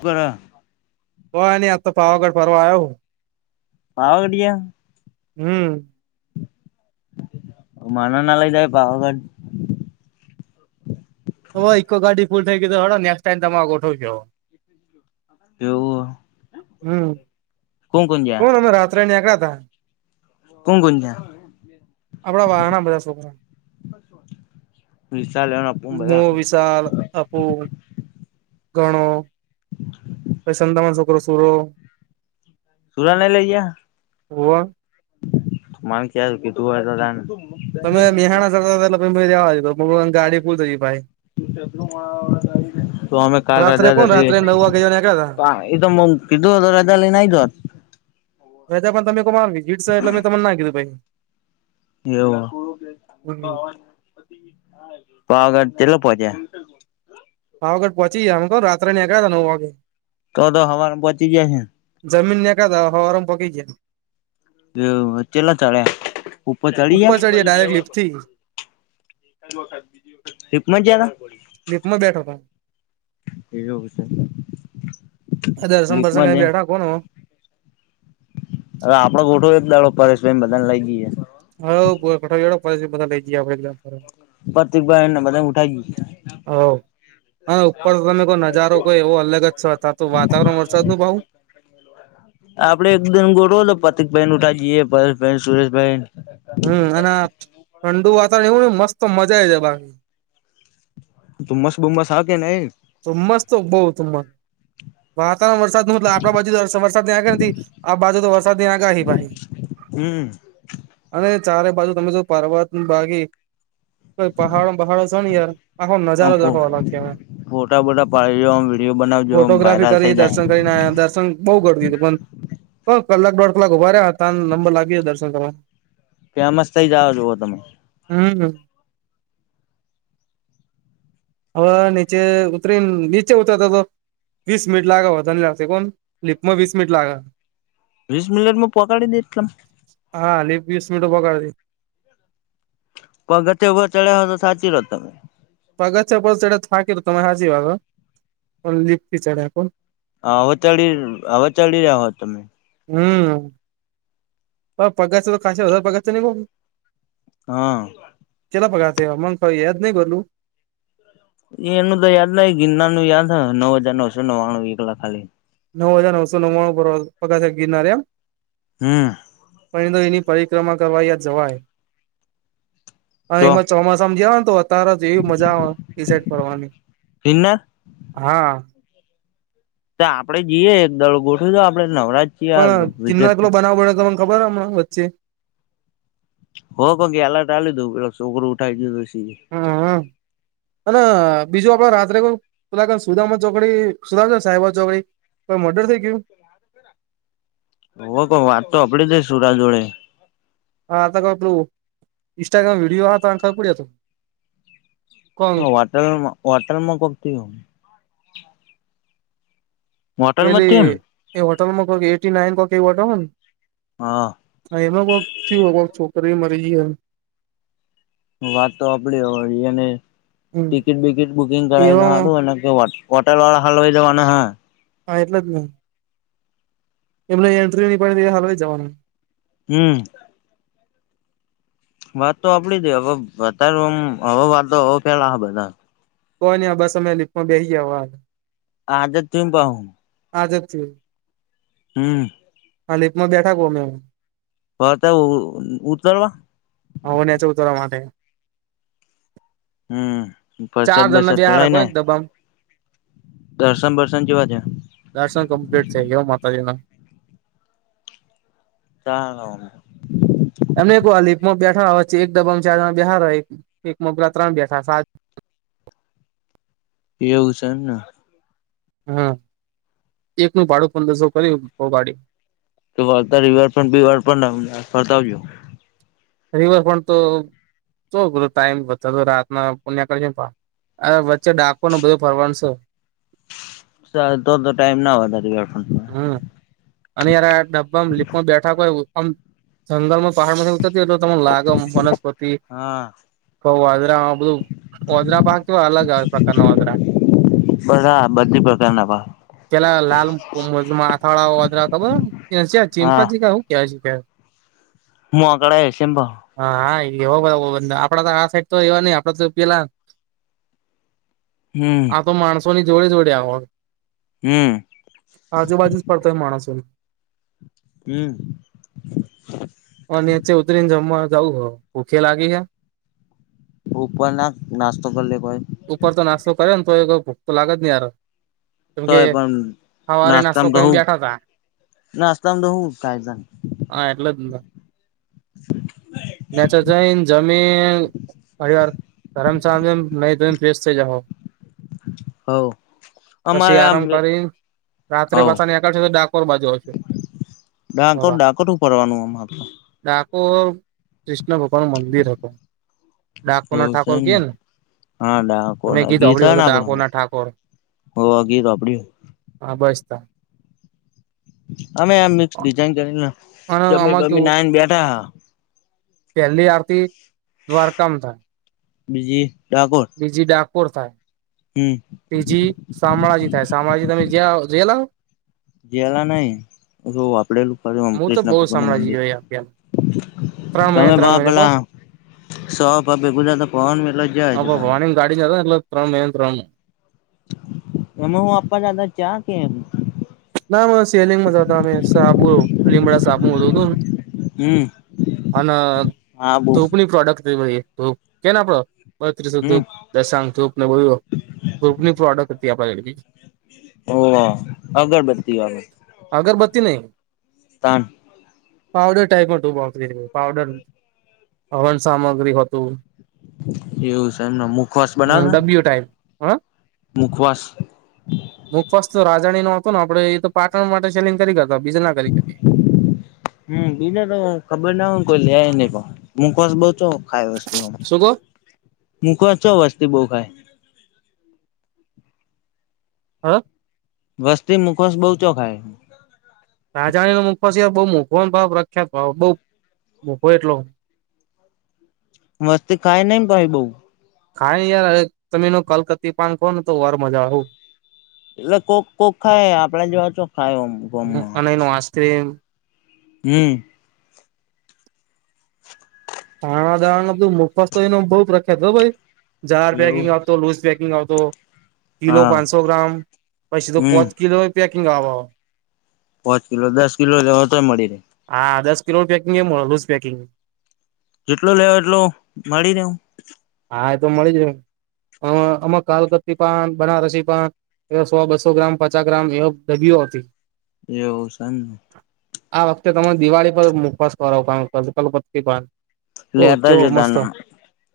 કરા. કોઈ નઈ આ તો પાવાગઢ ફરવા આવ્યો. પાવા ઘડીયા? હમ. મને ના લઈ જાય પાવાઘઢ. હવે ઇકો ગાડી ફુલ થઈ ગઈ તો હેડો નેક્સ્ટ ટાઈમ તમે ગોઠવ જો. એવું હમ્મ, કોણ અમે રાત્રે નેકડા થા કોન કોન જા? આપડા વાહણા બધા છોકરા વિસાલ એણે હું, વિશાલ, અપૂલ, ઘણો પછી સંતામાન છોકરો સૂરો સુરાને લઈ ગયા? હુંવા. મને ખ્યાલ કે તું હે તો દાન. તમે મેહાણા જતા હતા એટલે મેં જાવા ધીદું પણ ગાડી ફૂલ થઇ ગઈ ભાઈ. તો અમે કાલ રાત્રે રજાજ કોણ હતી રાત્રે નવ વાગે જેવા નીકળ્યા તા કા એ તો તમે મેં કીધું હતું રજામા લઈ ને આઈ ગોત. મેં તો પણ તમે કો માર ડીજિટ સાહેબ એટલે મેં તમને ના કીધું ભાઈ. એવું, હમ પાવાગઢ કેટલે પોહોચ્યાં? પાવાગઢ પહોંચી ગયા રાત્રને ગયા નવ વાગે તો તો હવારે મેં પોચી ગયા હે ને? જમીને નીકળેલા હતા હવારે પોચી ગીયા. એવુ કેટલા ચડ્યા? ઉપર ચડી ચડ્યા ડાયરેક્ટ ગયા? લિફ્ટ થી લિફ્ટમાં ગયા તા? લિફ્ટમાં બેઠો તો. એવું છે. આ દર્શન બરશન લીપમાં કઈ છે બેઠા કોનો હવે આપડે ગોઠવો એક દાળો પરેશભાઈ બધાને લઈ જઈએ. હઓ બડો બેસી ગયા બધા બેજિયા કરો. પ્રતિકભાઈ એને બધા ઉઠાઈ ગયું. અને ઉપર તમે કોઈ નજારો કોઈ એવો અલગ જ છે તા તો વાતાવરણ વરસાદ નું [inaudible] ભાવ આપડે એક દિવસ ગોઠવો ને તો પ્રતિકભાઈ ને ઊઠીએ પરેશભાઈને સુરેશભાઈ. હમ્મ અને ઠંડુ વાતાવરણ એવું મસ્ત મજા જ બાકી. ધુંમ્મસ બુમ્મસ આ કે નહી? ધુમ્મસ તો બો ધુમ્મસ વાતાવરણ વરસાદ મતલબ આપણા બાજુ તો વરસાદ ત્યાં આગ નથી આ બાજુ તો વરસાદ ની આગાહી પાહી. હમ અને ચારે બાજુ તમે જો પર્વત ભાગી કોઈ પહાડ [unintelligible] છે, યાર આખો આમ નજારો જ ફો આખો અલગ કહેવાય ફોટા બટા પાડી વિડીયો બનાવજો ફોટોગ્રાફી વાયરલ કરી થઇ જાય. દર્શન કરીને આયા દર્શન બો ગરદી પણ હ કલાક દોઢ કલાક ઉભા હતા, નંબર લાગી ગયો દર્શન કરવા. ફેમસ થઈ જાઓ, જુઓ તમે હમ્મ. હવે નીચે ઉતરીને, નીચે ઉતરતા તો વીસ મીનિટ લાગે વધારે ની પણ લિફ્ટમાં વીસ મનિટ લાગે. વીસ મિનિટમાં પહોંચાડી દેય એમ. હા, ખાલી વિશ મિનિટમાં પોહચાડી પગથિયાં વ ચડ્યા હો તો સાચવતા [unintelligible] પગત્યા પલ ચઢે થાકી ર તમારી હાચી વાત હ પણ લિપી ચડે હ. હવ ચડી હવે ચડી હો તમે હમ્મ. પગથિયાં તો. [unintelligible] હા. કેટલા પગથિયાં થિયા, મને ત યાદ નહી બદુ એ એનું તો યાદ નહી, ગિરનારનું યાદ નવ હજાર નવસો નવાણું, એક લાખ ખાલી નવ હજાર નવસો નવાણું પગથિયાં ગિરનાર, એમ? હમ્મ. પછી તો એની પરિક્રમા કરવા જવાય. તો એમાં ચોમાસામાં જવા ને તો અત્યારે જ એવી મજા એ આવે એ સાઈડ ફરવાની. ગિરનાર હા તો આપડે જઈએ એક દળ ગોઠવું તો આપડે નવરાજ છીએ પણ વિઝટ કિન્ના પે કલો બનાવો બનેને ખબર હમણાને વચ્ચે હો પંખી આલટાલીી દું પેલો છોકરું ઉઠાઈ ગયુંછી હમ્મ અને બીજું આપડે રાત્રે કો પલા સુદામ ચોકડી સુદ સાહેબ ચોકડી કો મર્ર થઈ ગયું ઓ ક વાત તો આપડી જ સુરા જોડે હાઈ પલું ઇન્સ્ટાગ્રામ વિડીયો તો ખબર પડ્યો ત હ વટલમાં હોટલમાં કોકતી હોટલમાં જ પેલી થયું ને એ હોટલમાં ક એટી નાઇન ક ક હોટ હા હા એમાં વથી છોકરી મરી ગઈમ વાત તો આપડી હોને હમ ટિકિટ બિકિટ બુકિંગ એવા કરાવારું કે વાત કોટા લ હાલ હોઈ જવાને હં હા એટલે જને એમને એન્ટ્રીની પાડ હાતે જવાનું હમ વાત તો આપડી જ હવે અતાર આમ હવે વાતો હવે ફેલા હ બધા કોઈ ને આ બસ અમે લીપમાં બેસી જવા આજે તુ પાહુ આ જ થીયું હમ્મ. હા લીપમાં બેઠા ગહ મે. હ ઇ ઈ ઉતરવા હન્યા છે ઉતવા માટે હમ ચાર વરસાદ જણના બરસાદ બેહાડે ચલાય કોઇ ને એક દબામ દર્શન બર્સન કેવા છે દર્શન કમપ્લીટ થઈ માતાજીના ચાલો એમને કો વા લિપમાં બેઠા હો એક ડબામાં ચારમાં બેઠા એક [unintelligible] ત્રણ બેઠા સાત એવું છેને હમ એક નું ભાડું પંદરસો ભર્યું છ ગાડી તો વાર્તા રિવરફ્રન્ટ બી [unintelligible] પતાવ્યું રિવરફ્રન્ટ તો [unintelligible] અ વચ્ચે ડાકોર ને બધું ફરવાનું સે. તો તો ટાઈમ ના વધે રિવર ફ્રન્ટ માં હમ અને યાર આ ડબ્બામાં લીપમાં બેઠા કો હોય આમ જંગલમાં પહાડ માં એ તો તમ લાગમ વનસ્પતિ હા. [unintelligible] અલગ પ્રકારના [unintelligible] બધા બધી પ્રકારના પેલા લાલ માથાડા વાંદરા ખબર હા ચીપનજી [unintelligible] મોકળા [unintelligible] હા હા એવા બધા આપડા તો આ સાઈડ તો એવા નઈ આપણા તો પેલા [inaudible] હમ્મ. આ તો માણસો ની જોડે જોડે આવ હો હમ્મ. આજુબાજુ જ પડતો હોય માણસની હમ્મ. અને [unintelligible] ઉતરીને જમવા જવું હો ભૂખે લાગી હે ઉપર ના નાસ્તો કરલે કોય ઉપર તો નાસ્તો કરે ને તો ભૂખ તો લાગે જ નહી હાર તોય પણ નાસ્તો નાસ્તામાં તો કરીને હું બેઠા તા નાસ્તામાં તો હું [unintelligible] હા એટલે જ ને [unintelligible] નાઈ ધોઈ ને ફેશ થઈ જાઓ. હ. પછી આરામ કરી રાત્રે હવ પાછા નેકળશે તો ડાકોર બાજુ ડાકોર ફરવા ડાકોર હું કરવાનું આમ આપડું ડાકોર કૃષ્ણ ભગવાન મંદિર હતું. તો ડાકોરના એવું છે ઠાકોર એમને કેને ડાકોર ના ઠાકોર [unintelligible] હા બસતો. અમે આ મિક્સ ડિઝાઇન કરીને અને જમી આમાં બમી કેવું નાઈને બેઠા પહેલી આરતી દ્વારકામ થાય. બીજી ડાકોર બીજી ડાકોર થાય. હમ. બીજી શામળાજી થાય શામળાજી તમે જયા જયા લાવો. જલા નહી વાપડેલું ખ હું તો કૃષ્ણ બહુ ભગવાન નું શામળાજી મંદિર. જોયા પેલા ત્રણ મહિને તમે ત્રણ ભ મહિને પેલા સો ભ બેેગુજ તો કોણલો. [unintelligible] એટલે ત્રણ મેને ત્રણ એમાં હું આપા દાદા ચા કે એમ ના સેલિંગ મા આવતા અમે સાબુ લીમડા સાબુ હતોને હમ અન હા બો ધૂપની પ્રોડક્ટ ધૂપ કેને આપડો [unintelligible] હમ ધૂપ દશંગ ધૂપ ને બધ ધૂપની પ્રોડક્ટ હતી [unintelligible] હોવ અગરબત્તી વાલુ અગરબત્તી નહી. તાક. પાવડર ટાઈપ માં તુંકરી પાવડર. હવન સામગ્રી હતું. એવું છે એમને મુખવાસ હ બનાવતા ડબયુ ટાઈમ હ. મુખવાસ. હું ફસ રાજાણી નો હતો ને આપડે એ તો પાટણ માટે સેલિંગ કરી હતો બીજ ના કરી હતી. હમ બીને તો ખબર ના હોય કોઈ લેય નહી પણ હુંકસ બો છો. ખાય વસ્તુ શું કો મુકવાસ ચો વસ્તી બહુ ખાય. હા. વસ્તી મુખવાશ બઉ તો ખાય. રાજાણી નો મુખવા સિવા બહ મોઘો ભાવ પ્રખ્યાત ભાવ બઉ મોઘો એટલો. મસ્તી ખાય નઈ ભાહી બઉ. ખાય ને યાર તમે ન કલકત્તી પાન ખો ને તો વાર મજા આવે આવ. એટલે કોક કોક ખાય આપડે જોવા છો ખાય ગમ. તેમ. હમ. ચાણા દાવા બધું મુફત તો એ બહુ પ્રખ્યાત બ ભાઈ. જાર એવું પેકિંગ આવતો લુઝ પેકિંગ આવતો. કિલો હા પાંચસો ગ્રામ પછીધો હમ પોચ કિલો પેકિંગ આવે. પાંચ કિલો દસ કિલો લેો તોય મળી રહેે. હા દસ કિલો પેકિંગુઝ પેકિંગ જેટલો લેવા એટલો મળી રેવ. હા એ તો મળી જ આમાં કાલકપી પણન બનારસી પાન એ સો બસો ગ્રામ પચાસ ગ્રામ એવા ડબીઓ હતી. એવું છે. આ વખતે તમે દિવાળી પર મુવાસ કરો પણ કકલપતિ પણ લેતા જો તને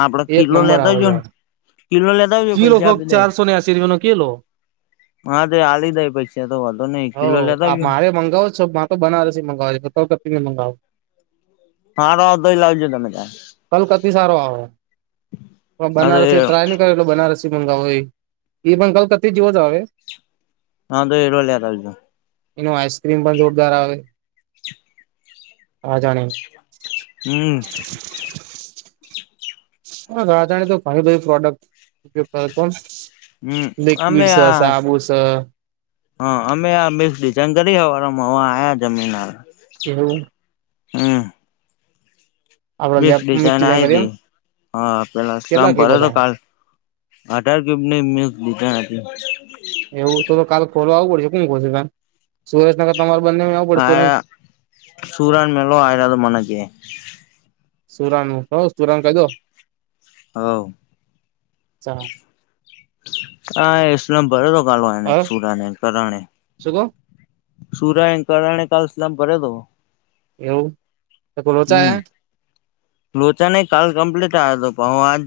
આપડે એક કિલો લેતા જો ને કિલો લેતા- આવજો કલો ક પૈસા આપી દઈ ચારસો ને્યાશસી રૂપિયાનો કી લો. હા તો હલી દાય પછી તો વધો ને એક હ કિલો લેતા આ જાવ ને મારે મંગાવો છો પાન. તો બનારસસી મંગાવવા છેતિને મંગાવો ફાણો આવતો લહી લાવું તમે ત્યાર. કલકતિ સારો આવે હા તો એ બનારસી ત્રાય ન એ બનારસી મંગાવ એ પણ કતિ જવો જ આવે. હું એરો લેતા જાઓ. એનું આઈસ્ક્રીમ પણ જોરદાર આવે. આ જાણે. હમ. હ રાધાણી તો ઘણી બધી પ્રોડક્ટ ઉપયોગ કર હતો. હમ અમે લિક્વિડ સ આ સાબુ સ. હા અમે આ મિક્સ ડિઝન કરી હવાળમાં આયા જમીન હર એવું. હા. આપડે મિક્સ લેબ ડિઝાઇન આઈ કરી એમ હતી હા પેલાલામ કેટલા કે ભ હતો બધા કાલ આટાર કીયુપ ની મિકસ દાય. એવું તો કાલ ખોલવા આવવું પડશે શ કશું સુરેશનગર તમારે બંને એવ આળ સૂરન મેલો આયળદ મન કે.. સુરાનુ કો સુરાન કઈ દો. હવ. ચા. હા સ્લમ ભરે તો કાલ એને સુરાને કરણે શું કોહ? સુરા એ કરણે કાલ સલામ ભર્યા હતો. એવું તો કો લોચા હમ હ લોચા નહી કાલ કમ્પ્લીટ આ તોહ આજ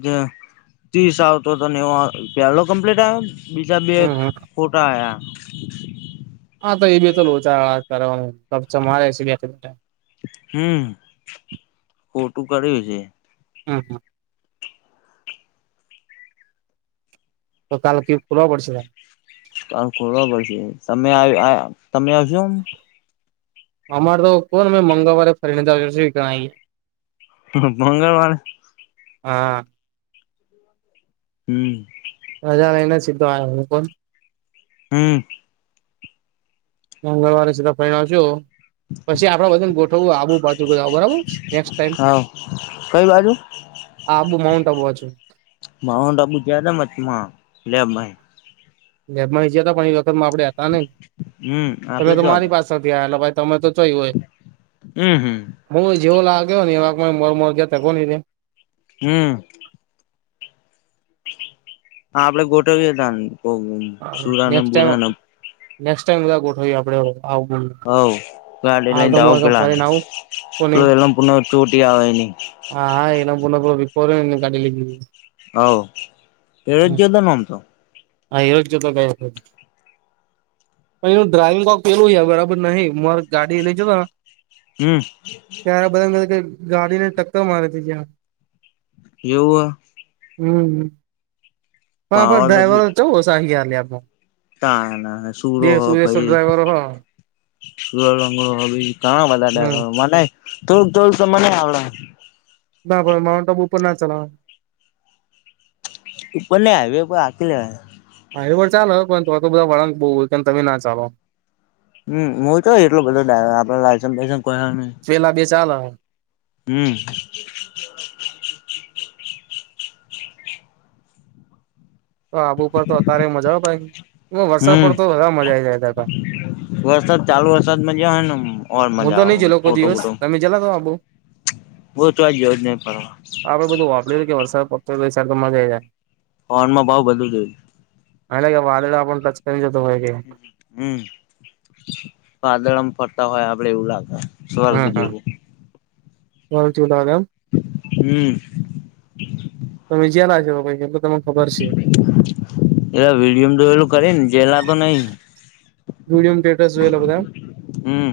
ત્રીસ આવતો હતો ને એવો પેલો કમ્પ્લીટ આવ્યો બીજા બે હમ હમ ખોટા આવ્યા. હા તો એ બી તો લોચા કરવા [unintelligible] નું રે હમ ખોટું કર્યું છે. હા હા. તો [unintelligible] તલલે કે ફોલા પડશે. કામ કરો પછે સમય આય તમે તમે આવશો અમારે તો કોહને અ મંગળવારે ફરીને સ્વીણાએ મંગળવારે. હા. હોય. હમ. મજા લઈને સીધો આ હું પણ હમ. મંગળવારે સીધા ફહ આવ છું પછી આપડા બધાને ગોઠવું આવું બાજુ ગ બરાબર નેક્સસ ટાઈમ હા કઈ બાજુ. હા આબુ માઉન્ટ બાજુ. માઉન્ટ આબુ ગયા થા મતમાં લેબ માઈ લેબમાં ઈજ હતા પણ એ વખત આપડે હતા ને હમ તમે આપડે તો જો મારી હતા પાસે ધલા ભાઈ તમે તો જોય હોય. હમ હમ હું જેવો લાગ્યો ને એ વારમર [unintelligible] ગયા ત નહી હમ. હા આપડે ગોઠવી હતા સુરા અને નેક્સ્ટ ટાઈમ બુરા ન નેક્સ્ટ ટાઈમ બધા ગોઠવી આપણે હ [unintelligible] હવ ગાડી લઈને તો આવ પેલા ને આવું કોની પેલ એલ પુન ચોટી આવે નહી. હા એના પુને પ બ ફોર કડી લઇ. હ એળ જદ ન ગ ય તો ઓમ તો. હા એરોજ જતો કઈ પણ એનું ડ્રાઈવિંગ કોક પેલું બરાબર નહીં મારે ગાડી લેજત તા. હમ. ત્યારે બધાને ગાડી ને ટક્કર મારે હતી જં. એવું હ. હમ પણ પણ પાવર ડ્રાઈવર ચવું સાહીયાર લેબ માં તા ના સુૂરો હ પહી ડ્રાઈવરો હ લુવો લંગડો હ બીજ કા ઘણા હમ બધા મને થોડુંક થોડુંક તો મને આવડે હ. ના ભાઈ માઉન્ટ આબુ પણ ના ચલાવા ઉપર ને હાઇવી પર આકીને હા એ વા પણ ચાલો હ તો તો બધા વળાંક બઉ હોય તમે ના ચાલો. હમ હું તો એટલો બધો [unintelligible] આપડે લાયસન્સસ લાયસન્સ ક હ્ નહી જેલા બે ચાલાહ. હમ્મ. તો આબુ પર તો અત્યારે મજા ભાઈ વરસાદ હમ પડ તો વધાર મજા આઈ જાતા તા. વરસાદ ચાલુ વરસાદ મજા હોય ને ઓર મજા આવે ફોટો બોટો જલા તો બાબું બહુ આજ લોડ નહી પડવા. આપડે બધું વાપરી કે વરસાદ પડતો તો મજા આવી જાય. પવન માં ભાવ વધી ગઈ. હા લા કે વાદલા આપ ટચ કરીને જતો હોય કે. હમ્મ, વાદળ આમ ફરતા હોય આપડે એવું લાગે. સ્વર્ગ હા હા જેવું કહું છું આ એમ. હમ્મ. તમે વિજયા ના કે ભઈ કે લૂ. એ વિડીયો મે એમ કરે ને જેલા તો નઈ. વીડિયો ને ટેક્સ જોએ લો બધા એમ. હમ્મ!